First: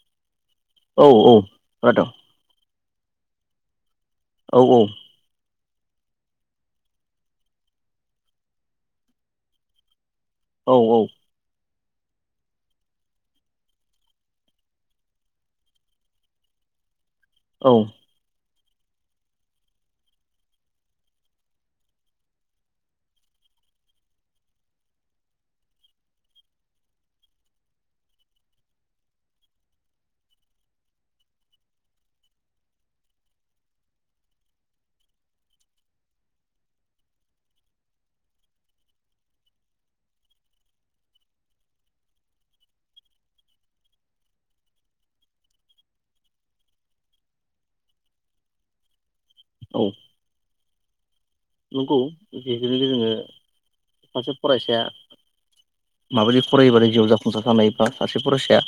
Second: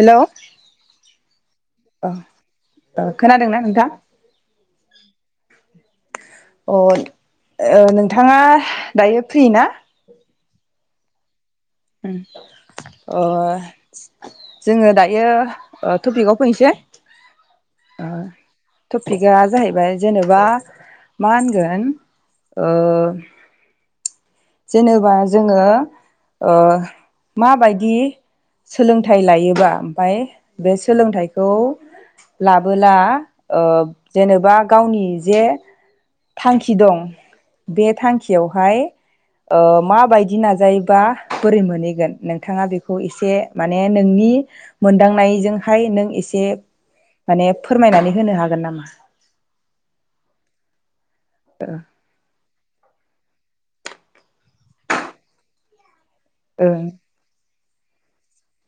Hello औ औ ओ खोनादों खोनादोंना नोंथां औ औ अ नोंथाङा दायो फ्रि ना औ औ ओ जोङो दायो टपिगाव फैनोसै औ टपिकआ जाहैबाय जेनेबा मा होनगोन ओ जेनेबा जोङो माबायदि सोलोंथाइ लायोबा ओमफाय बे सोलोंथाइखौ लाबोला ओ जेनेबा गावनि जे थांखि दं बे थांखियावहाय ओ माबायदि नाजायोबा बोरै मोनहैगोन नोंथाङा बेखौ एसे माने नोंनि मोनदांनायजोंहाय नों एसे माने फोरमायनानै होनो हागोन नामा? औ नंगौ जिखिनि जोङो सासे फरायसाया माबायदि ओं फरायोबा जिउआव जाफुंसार थानाय बा सासे फरायसाया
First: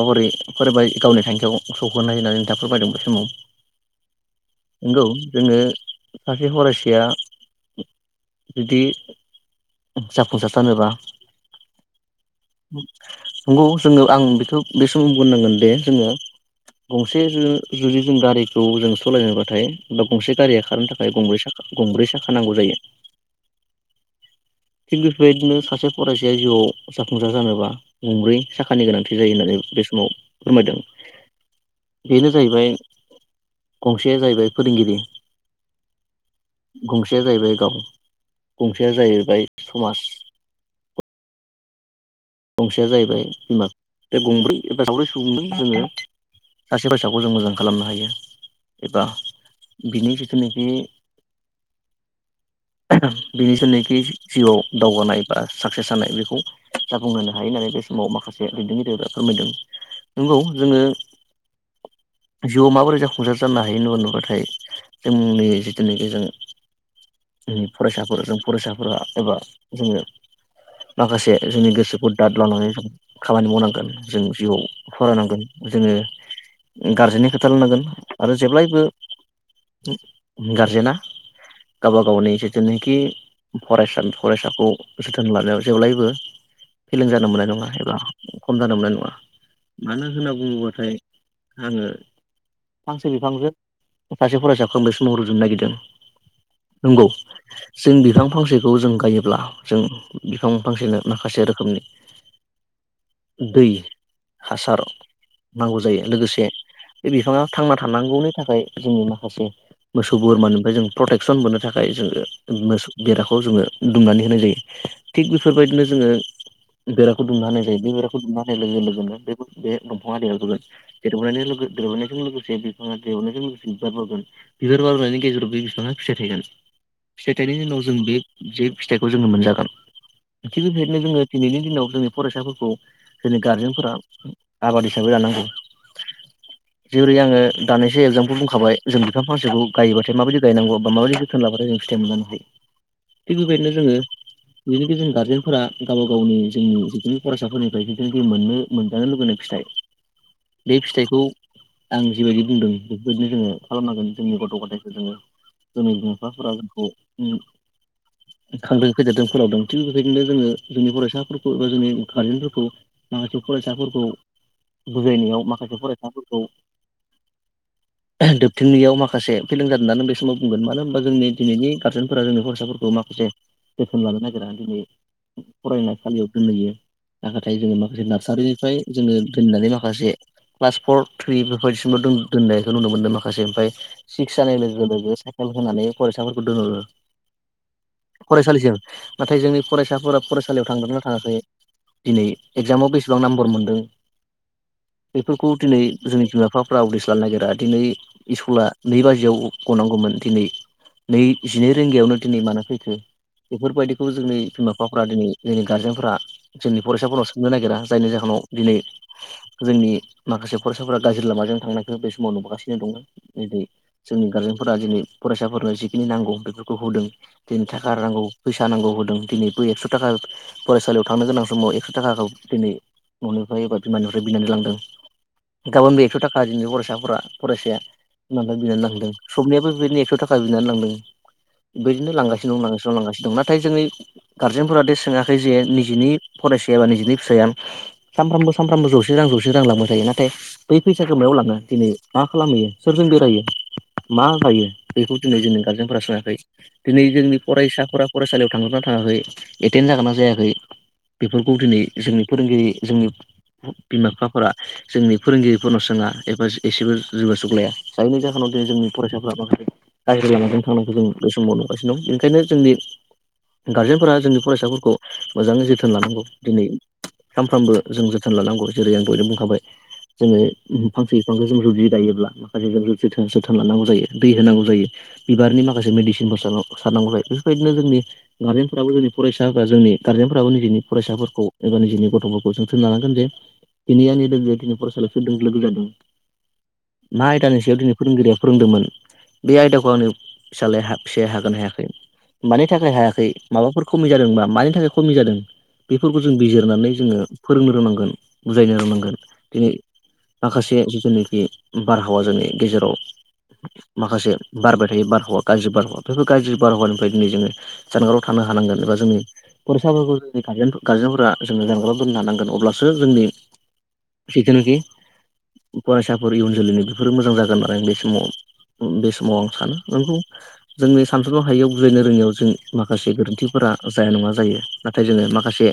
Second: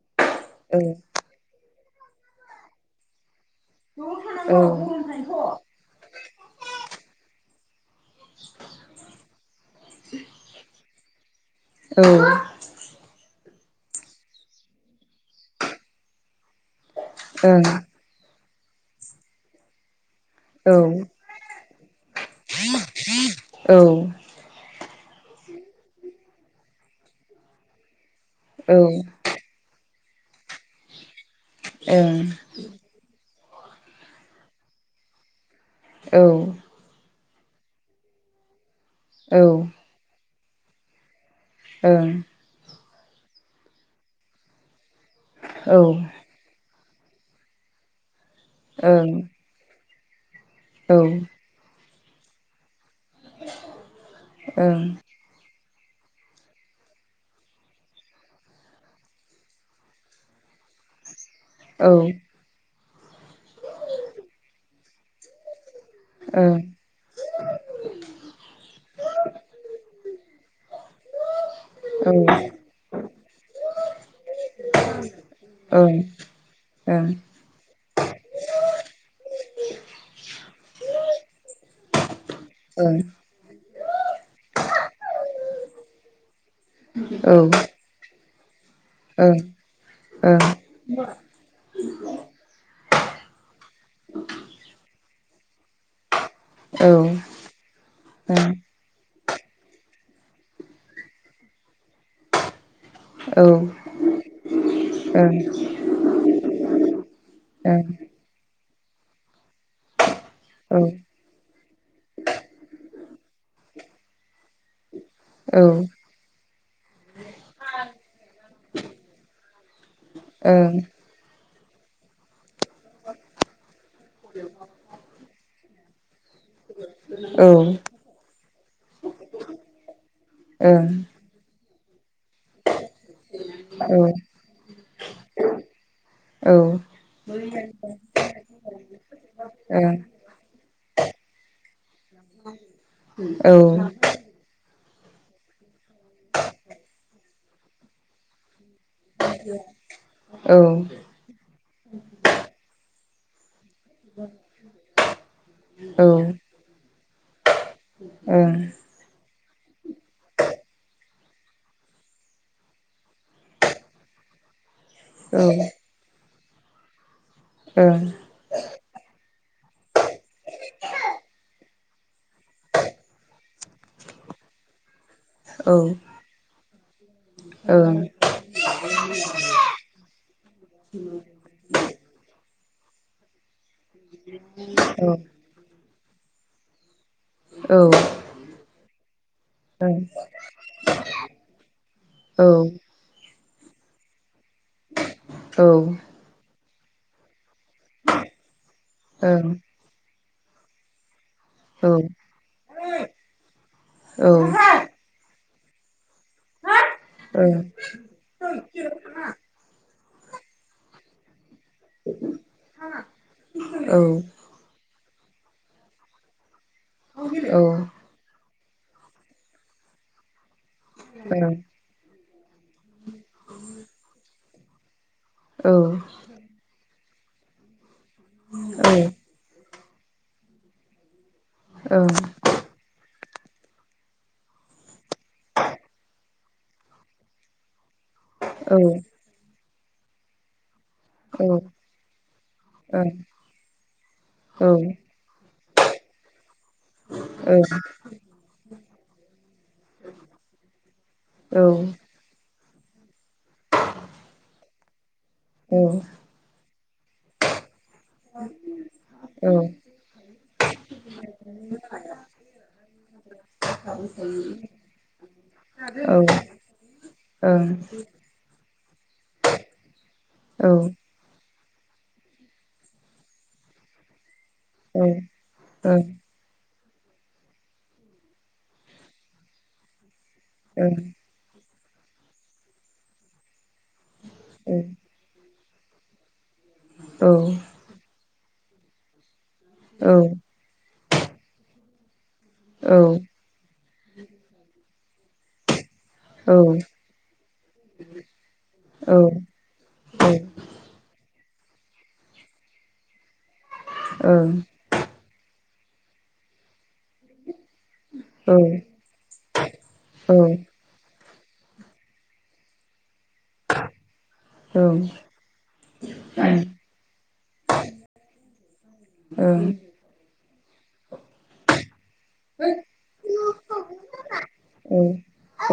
माबोरै औ फरायबाय गावनि थांखियाव सौहैनो हायो होनायनानै नोंथाङा फोरमायदों बे समाव। औ नौ जोंङो सासे फरायसया जुदि जाफुंसार जानोबा औ नंगौ जोंङो आं बेखौ बे सम बुं बुंनांगोन दे जोंङो गंसे ओं ज जुदि जों गारिखौ जों सालायनोबाथाय बा गंसे गारिया खारनो थाखाय गंब्रै साख गंब्रै साखा नांगौ जायो। औ थिग बेफोरबायदिनो सासे फरायसाया जिउआव जाफुंसार जानोबा गंब्रै साखानि ओं गोनांथि जायो होननानै बे समाव फोरमायदों औ बेनो जाहैबाय गंसेया जाहैबाय फोरोंगिरि औ गंसेया जाहैबाय गाव गंसेया जाहैबाय ओं औ समाज ओं गंसेया जाहैबाय बिमा बे गंब्रै एबा सावदै सुबुंदों जोंङो ओं सासे फैसाखौ जों मोजां खालामनो हायो एबा बिनि जिथुनाखि औ बिनि जिनाखि जिउआव दावगानाय बा साक्सेस जानाय बेखौ जाफुंहोनो हायो होननानै बे समाव माखासे दैदेनगिरिफोरा फोरमायदों नंगौ जोङो औ जिउआव माबोरै जाफुंसार जानो हायो होनना नुङोबाथाय जोंनि जिथुनाखि जों फरायसाफोर जों फरायसाफोरा एबा जोङो माखासे जोंनि गोसो गोसोखौ दाद ओं लानानै जों खामानि मावनांगोन जों जिउआव फरायनांगोन। जोंङो ओं ओं गारजेननि खोथा लनांगोन आरो जेब्लायबो गारजेना गावबा गावनि जेथनोखि फरायसा फरायसाखौ जोथोन लानायाव जेब्लायबो फेलें जानो मोननाय नंङा एबा खम जानो मोननाय औ ओं नंङा मानो होनना ओं बुङोब्लाथाय आंङो फांसे बिफांजों सासे फरायसाखौ आं बेसो महर रुजुनो नागिरदों औ नंगौ जों बिफां फांसेखौ जों गायोब्ला जों बिफां फांसेनो माखासे रोखोमनि दै हासार नांगौ जायो लोगोसे बे बिफांङा थांना थानांगौनि थाखाय जोंनि माखासे मोसौ बोरमानिफ्राय जों प्रटेक् प्रतेकसन मोननो थाखाय जोंङो मोसौ बेराखौ जोङो दुमनानै होनाय जायो। थिग बेफोरबायदिनो जोंङो बेराखौ दुमनो हानाय जायो बेराखौ दुमना हानाय लोगो लोगोनो बे फांसे दंफांया देरबोगोन। देरब देरबोनायजों लोगोसे बिफाङा देरहनायजों लोगोसे बिबार बावगोन बिबार बावनायनि गेजेराव बे बिफांङा फिथाय थायगोन। फिथाइ थाइनायनि उनाव जों बे ज फिथाइखौ जोंङो मोनजागोन थिग बेबायदिनो जोंङो दिनैनि दिनाव जोंनि फरायसाफोरखौ जोंनि गारजेनफोरा आबाद हिसाबै लानांगौ। जेरै आंङो दानैसो एगजामपोल बुंखाबाय जों बिफां फांसेखौ गायोबाथाय माबायदि गायनांगौ बा माबायदि जोथोन लाबथाय जों फिथाइ मोनलांनो हायो थिग बेबायदिनो जोंङो बेनि गेजेर जों गारजेनफोरा गावा गावनि जोंनि जिखिनि फरायसाफोरनिफ्राय जिदिनोखि मोननो मोनजानो लुबैनाय फिथाइ बे फिथाइखौ आं जिबायदि बुंदों बेफोरबायदिनो जोंङो खालामनांगोन जोंनि गथ' गथायाइखौ जोंङो जोंनि बिमा बिफाफोरा जोंखौ खांदों फैदेरदों फोलावदों थिग बेबायदिनो जोंङो फरायसाफोरखौ एबा जोंनि गारजेनफोरखौ माखासे फरायसाफोरखौ बुजायनायाव माखासे फरायसाफोरखौ ओ दोबथिंनायाव माखासे फेलें जादों होननानै बे समाव बुंगोन मानो होनबा जोंनि दिनैनि गारजेनफोरा जोंनि फरायसाफोरखौ माखासे जोथोन लानो नागिरा दिनै फरायनायसालियाव दोनहैयो नाथाय जोंङो माखासे नार्सारिनिफ्राय जोंङो दोननानै माखासे क्लास फर थ्रि बेबायदिसिमल दोन दोन्नायखौ नुनो मोनदों माखासे ओमफ्राय सिक्स जानाय लोगो लोगो [unintelligible] होनानै फरायसाफोरखौ दोनहरो फरायसालिसिम नाथाय जोंनि फरायसाफोरा फरायसालियाव थांदोंना थाङाखै दिनै एगजामाव बेसेबां नाम्बर मोनदों बेफोरखौ दिनै जोंनि बिमा बिफाफ्रा उदिस लानो नागिरा दिनै स्कुला नै बाजियाव गनांगौमोन दिनै नै जिनै रिंगायावनो दिनै मानो फैखो बेफोरबायदिखौ जोंनि बिमा बिफा फोरा दिनै जोंनि गारजेनफोरा जोंनि फरायसाफोराव सोंनो नागिरा जायनि जाहोनाव दिनै जोंनि माखासे फरायसाफोरा गाज्रि लामाजों थांनाय बे समाव नुबोगासिनो दङ जेरै जोंनि गारजेनफोरा दिनै फरायसाफोरनो जिखिनि नांगौ बेफोर खौ होदों दिनै थाखा नांगौ फैसा नांगौ होदों दिनैबो एक्स थाखा फरायसालियाव थांनो गोनां समाव एक्स थाखाखौ दिनै न'निफ्राय एबा बिमानिफ्राय बिनानै लांदों गाबोनबो एक्स थाखा दिनै फरायसाफोरा फरायसाया बिमानिफाय बिनानै लांदों सबनियाबो बिबायदिनो एकस थाखा बिनानै लांदों बिबायदिनो लांगासि नो दं लांगासिनों दं लांगासिनो दं नाथाय दिनै गारजेनफोरा दे सोङाखै जे निजिनि फरायसाया बा निजिनि फिसाया सानफ्रामबो सानफ्रामबो जौसे रां जौसे रां लांबाय थायो नाथाय बै फैसा गोमायाव लांङो दिनै मा खालामहैयो सोरजों बेरायो मा जायो बेखौ दिनै जोंनि गार्जेनफोरा सोङाखै दिनै जोंनि फरायसाफोरा फरायसालियाव थांदोना थाङाखै एटेन जागोनना जायाखै बेफोरखौ दिनै जोंनि फोरोंगिरि जोंनि बिमा बिफाफोरा जोंनि फोरोंगिरिफोरनाव सोङा एबा एसेबो जेबो सुगाजुग लाया जायनि जाहोनाव दिनै जोंनि फरायसाफ्रा औ माखासे गाज्रि लामाजों थांनांगौ जायो बे समाव नुगासिनो दं बेनिखायनो जोंनि गारजेनफोरा जोंनि फरायसाफोरखौ मोजाङै जोथोन लानांगौ दिनै सानफ्रामबो जों जो थोन लानांगौ जेरै आं दयनो बुंखाबाय जोङो फां से बिफांखौ जोङो जुदि गायोब्ला माखासे जों जोथोन जोथोन लानांगौ जायो दै होनांगौ जायो बिबारनि माखासे मेदिसिनबो सार सारनांगौ जायो बेफोरबायदिनो जोंनि गार्जेनफोराबो जुदि फरायसा बा जोंनि गारजेनफोराबो निजिनि फरायसाफोरखौ एबा निजिनि गथ'फोरखौ जोंथोन लानांगोन जे दिनै आंनि लोगोआ दिनै फरायसालियाव सोरदों लोगो जादों मा आयदानि सायाव दिनै फोरोंगिरिया फोरोंदोंमोन बे आयदाखौ आंनि फिसालाया फिसाया हागोनना हायाखै मानि थाखाय हायाखै माबाफोर खमि जादोंबा मानि थाखाय खमि जादों बेफोरखौ जों बिजिरनानै जोङो फोरोंनो रोंनांगोन बुजायनो रोंनांगोन दिनै माखासे जिनाखि बारहावा जोंनि गेजेराव माखासे बारबाय थायो बारहावा गाज्रि बारहावाफोर बेफोर गाज्रि बारहावानिफ्राय दिनै जोङो जानगाराव थानो हानांगोन जेनबा जोंनि फरायसाफोरखौ जों गारजेन गारजेनफोरा जोङो जानगाराव दोननो हानांगोन अब्लासो जोंनि जिथुनाखि फरायसाफोर इयुन जोलैनि बेफोरो मोजां जागोन आरो आं बे समाव बे समाव आं सानो नोंगौ जोंनि सानसनो हायियाव बुजायनो रोङिआव जों माखासे गोरोन्थि जाया नङा जायो नाथाय जोङो माखासे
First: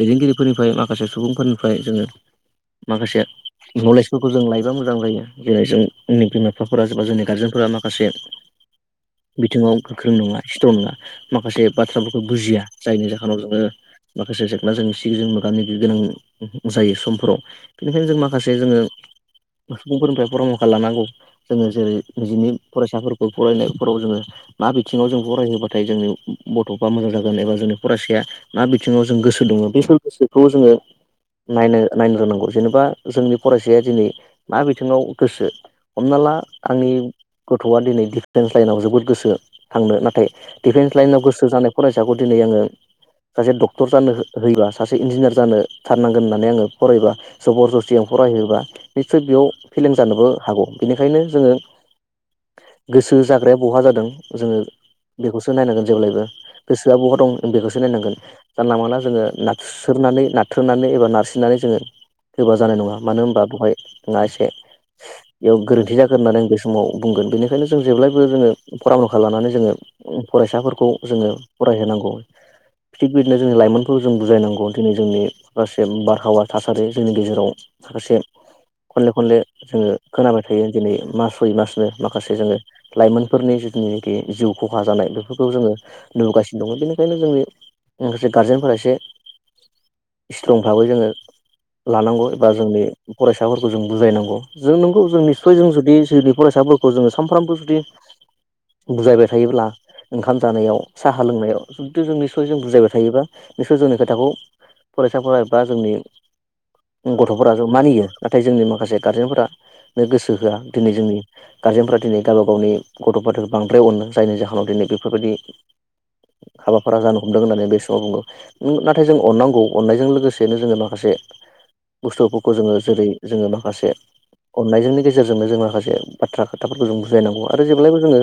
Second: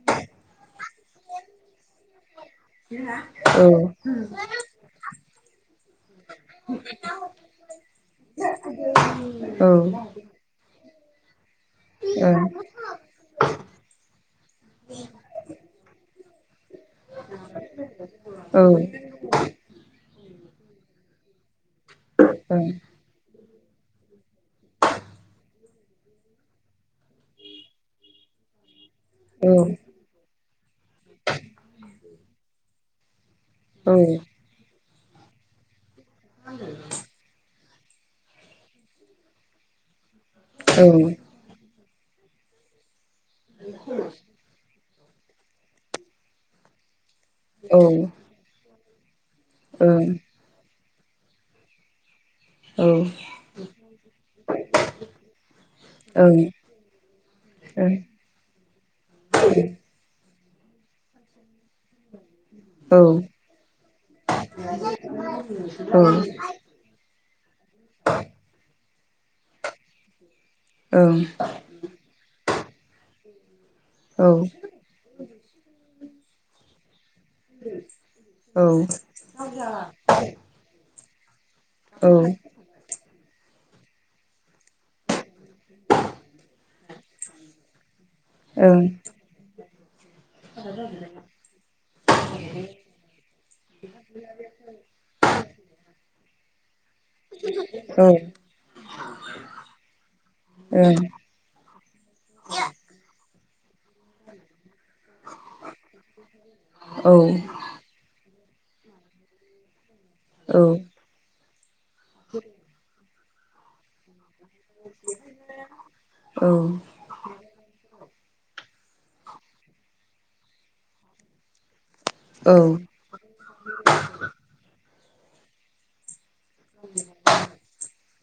दैदेनगिरिफोरनिफ्राय माखासे सुबुंफोरनिफ्राय जोङो माखासे [inaudible] नलेजफोरखौ जों लायोबा मोजां जायो जेरै जोंनि बिमा बिफाफोरा जेनबा जोंनि गारजेनफोरा माखासे [inaudible] बिथिङाव गोख्रों नङा सथ्रं नङा माखासे बाथ्रा बुजिया जायनि जाहोनाव जोङो माखासे जेंना जेंसिजों मोगा मोगि गोनां जायो समफोराव बेनिखायनो जों माखासे जोङो सुबुंफोरनिफ्राय परामर्खा लानांगौ जोङो जेरै निजिनि फरायसाफोरखौ फरायनायफोराव जोङो मा बिथिङाव जों फरायहोबाथाय जोंनि गथ' बा मोजां जागोन एबा जोंनि फरायसाया मा बिथिङाव जों गोसो दङ बे गोसो खौ जोङो नायनो नायनो रोंनांगौ जेनेबा जोंनि फरायसाया दिनै मा बिथिङाव गोसो हमना ला आंनि गथ'आ दिनै डिफेन्स लाइनाव जोबोद गोसो थांनो नाथाय डिफेन्स लाइनाव गोसो जानाय फरायसाखौ दिनै आङो सासे डक्टर जानो होयोबा सासे इन्जिनियार जानो थारनांगोन होननानै आङो फरायबा जबर जसथि आं फरायहोबा निसय बेयाव फेलें जानोबो हागौ बेनिखायनो जोङो गोसो जाग्राया बहा जादों जोङो बेखौसो नायनांगोन जेब्लायबो गोसोआ बहा दं बेखौसो नायनांगोन जानला मोनला जोङो नारस्रोननानै नारथ्रोननानै एबा नारसिननानै जोङो होबा जानाय नङा मानो होनबा बेहाय नोंहा एसे बेयाव गोरोन्थि जागोन होननानै आं गो समाव बुंगोन बेनिखायनो जों जेब्लायबो जोङो फराम लखा लानानै जोङो फरायसाफोरखौ जोङो फरायहोनांगौ थिग बिदिनो जोंनि लाइमोनफोरखौ जों बुजायनांगौ दिनै जोंनि माखासे बारहावा थासारि जोंनि गेजेर जों माखासे खनले खनले जोङो खोनाबाय थायो दिनै मास सय मास माखासे जोङो लाइमोनफोरनि जिथुनिनाखि जिउ खहा जानाय बेफोरखौ जोङो नुबोगासिनो दङ बेनिखायनो जोंनि माखासे गारजेनफोरा एसे सिट्रं भाबै जोङो लानांगौ एबा जोंनि फरायसाफोरखौ जों बुजायनांगौ जों नोंगौ जों निस्सय जों जुदि जोंनि फरायसाफोरखौ जोङो सानफ्रामबो जुदि बुजायबाय थायोब्ला ओंखाम जानायाव साहा लोंनायाव जुदि जों निसय जों बुजायबाय थायोब्ला निसय जोंनि खोथाखौ फरायसाफोरा एबा जोंनि गथ'फोरा मानियो नाथाय जोंनि माखासे गारजेनफोरानो गोसो होआ दिनै जोंनि गारजेनफोरा दिनै गावबा गावनि गथ'फोर बांद्राय अनो जायनि जाहोनाव दिनै बेफोरबायदि हाबाफोरा जानो हमदों होननानै बे समाव बुंगो नाथाय जों अनांगौ अननायजों लोगोसेनो जोङो माखासे बुस्थुफोरखौ जोङो नंगौ जेरै जोङो माखासे अननायजोंनि गेजेरजोंनो जों माखासे बाथ्रा खोथाफोरखौ जों बुजायनांगौ आरो जेब्लायबो जोङो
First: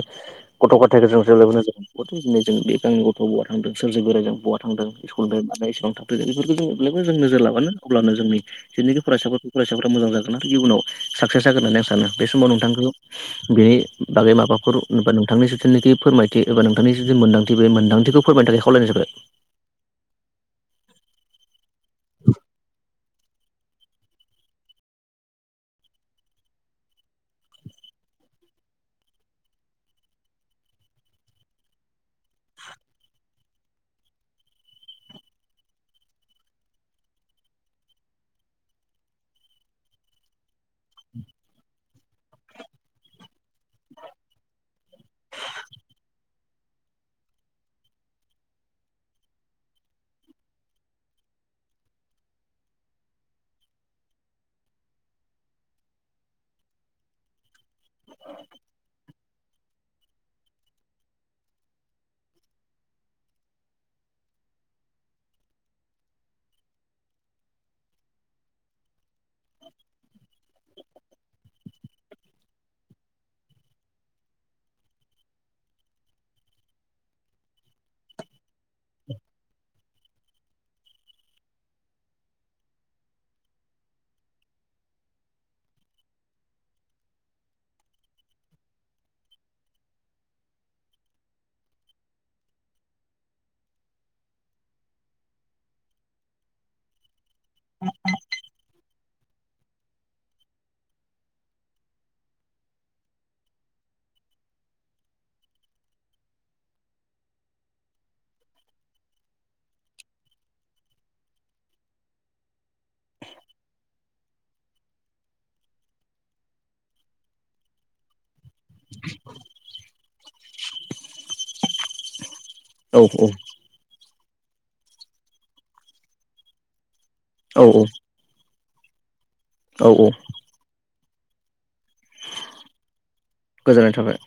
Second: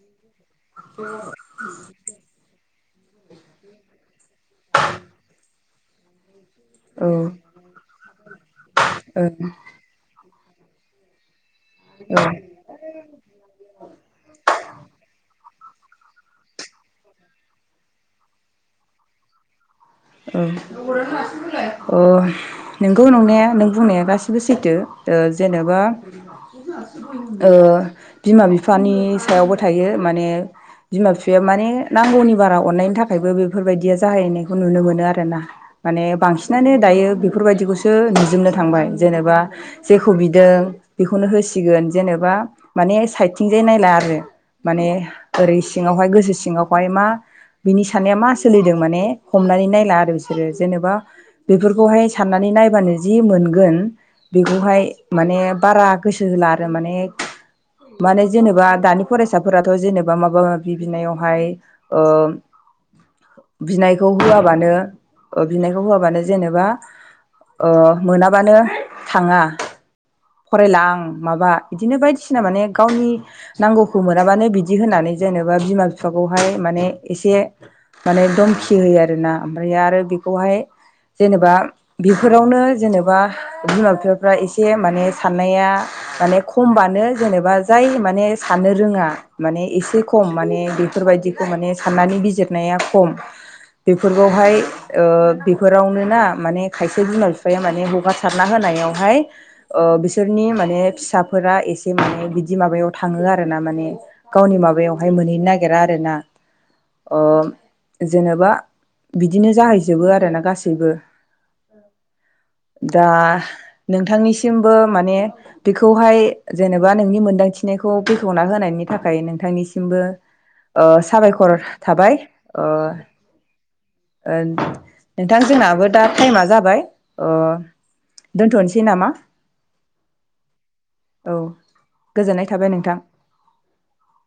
गथ' गथायखौ जों जेब्लबो नोजोर होनांगौ दिनै जों बे आंनि गथ' बहा थांदों सोरजों बोराय जों बहा थांदों स्कुल थानाय इसेबां थाब बेफोरखौ जोंबो जों नोजोर लाबानो अलानो जोंनि जेनोखि फरायसाफोरखौ फरायसाफोरा मोजां जागोन आरो इयुननाव साक्साग होननानै आं सानो बे समाव नोंथांखौ बेनि बागै माबाफोरबा नोंथांनि जिथुनोखि फोरमायथि एबा नोंथांनि जि मोनदांथि बे मोनदांथिखौ फोरमायनो थाखाय खावलायनो जाबाय ओ नों गौ नङा नों बुंनाया गासिबो सैथो जेनेबा ओ बिमा बिफानि सायावबो थायो माने बिमा बिफाया माने नांगौनि बारा अननायनि थाखायबो बेफोरबायदिया जाहैनायखौ नुनो मोनो आरोना माने बांसिनानो दायो बेफोरबायदिखौसो नुजोबनो थांबाय जेनेबा जेखौ बिदों बेखौनो होसिगोन जेनेबा माने साइदथिंजाय नायला आरो माने ओरै सिङावहाय गोसो सिङावहाय मा बिनि साननाया मा सोलिदों माने हमनानै नायला आरो बिसोरो जेनेबा बेफोरखौहाय साननानै नायबानो जि मोनगोन बेखौहाय माने बारा गोसो होला आरो माने माने जेनेबा दानि फरायसाफोराथ' जेनेबा माबा माबि बिनायावहाय ओ बिनाय खौ होआबानो बिनायखौ होआबानो जेनेबा अ मोनाबानो थाङा फरायला आं माबा बिदिनो बायदिसिना माने गावनि नांगौखौ मोनाबानो बिदि होननानै जेनेबा बिमा बिफाखौहाय माने एसे माने दमखि होयो आरोना ओमफ्राय आरो बेखौहाय जेनेबा बेफोरावनो जेनेबा बिमा बिफाफ्रा एसे माने साननाया माने खमबानो जेनेबा जाय माने साननो रोङा। माने एसे खम माने बेफोरबायदिखौ माने साननानै बिजिरनाया खम बेफोरखौहाय ओ बेफोरावनो ना माने खायसे बिमा बिफाया माने हगार सारना होनायावहाय बिसोरनि माने फिसाफोरा एसे माने बिदि माबायाव थाङो आरो ना माने गावनि माबायावहाय मोनहैनो नागिरा आरोना जेनेबा बिदिनो जाहैजोबो आरोना गासैबो दा नोंथांनिसिमबो माने बेखौहाय जेनेबा नोंनि मोनदांथि बेखेवना होनायनि थाखाय नोंथांनिसिमबो साबायखर थाबाय। ओ। औ नोंथां जोंनाबो दा टाइमा जाबाय ओ औ औ दोनथनोसै नामा? औ औ। औ गोजोननाय थाबाय नोंथां। गोजोननाय थाबाय।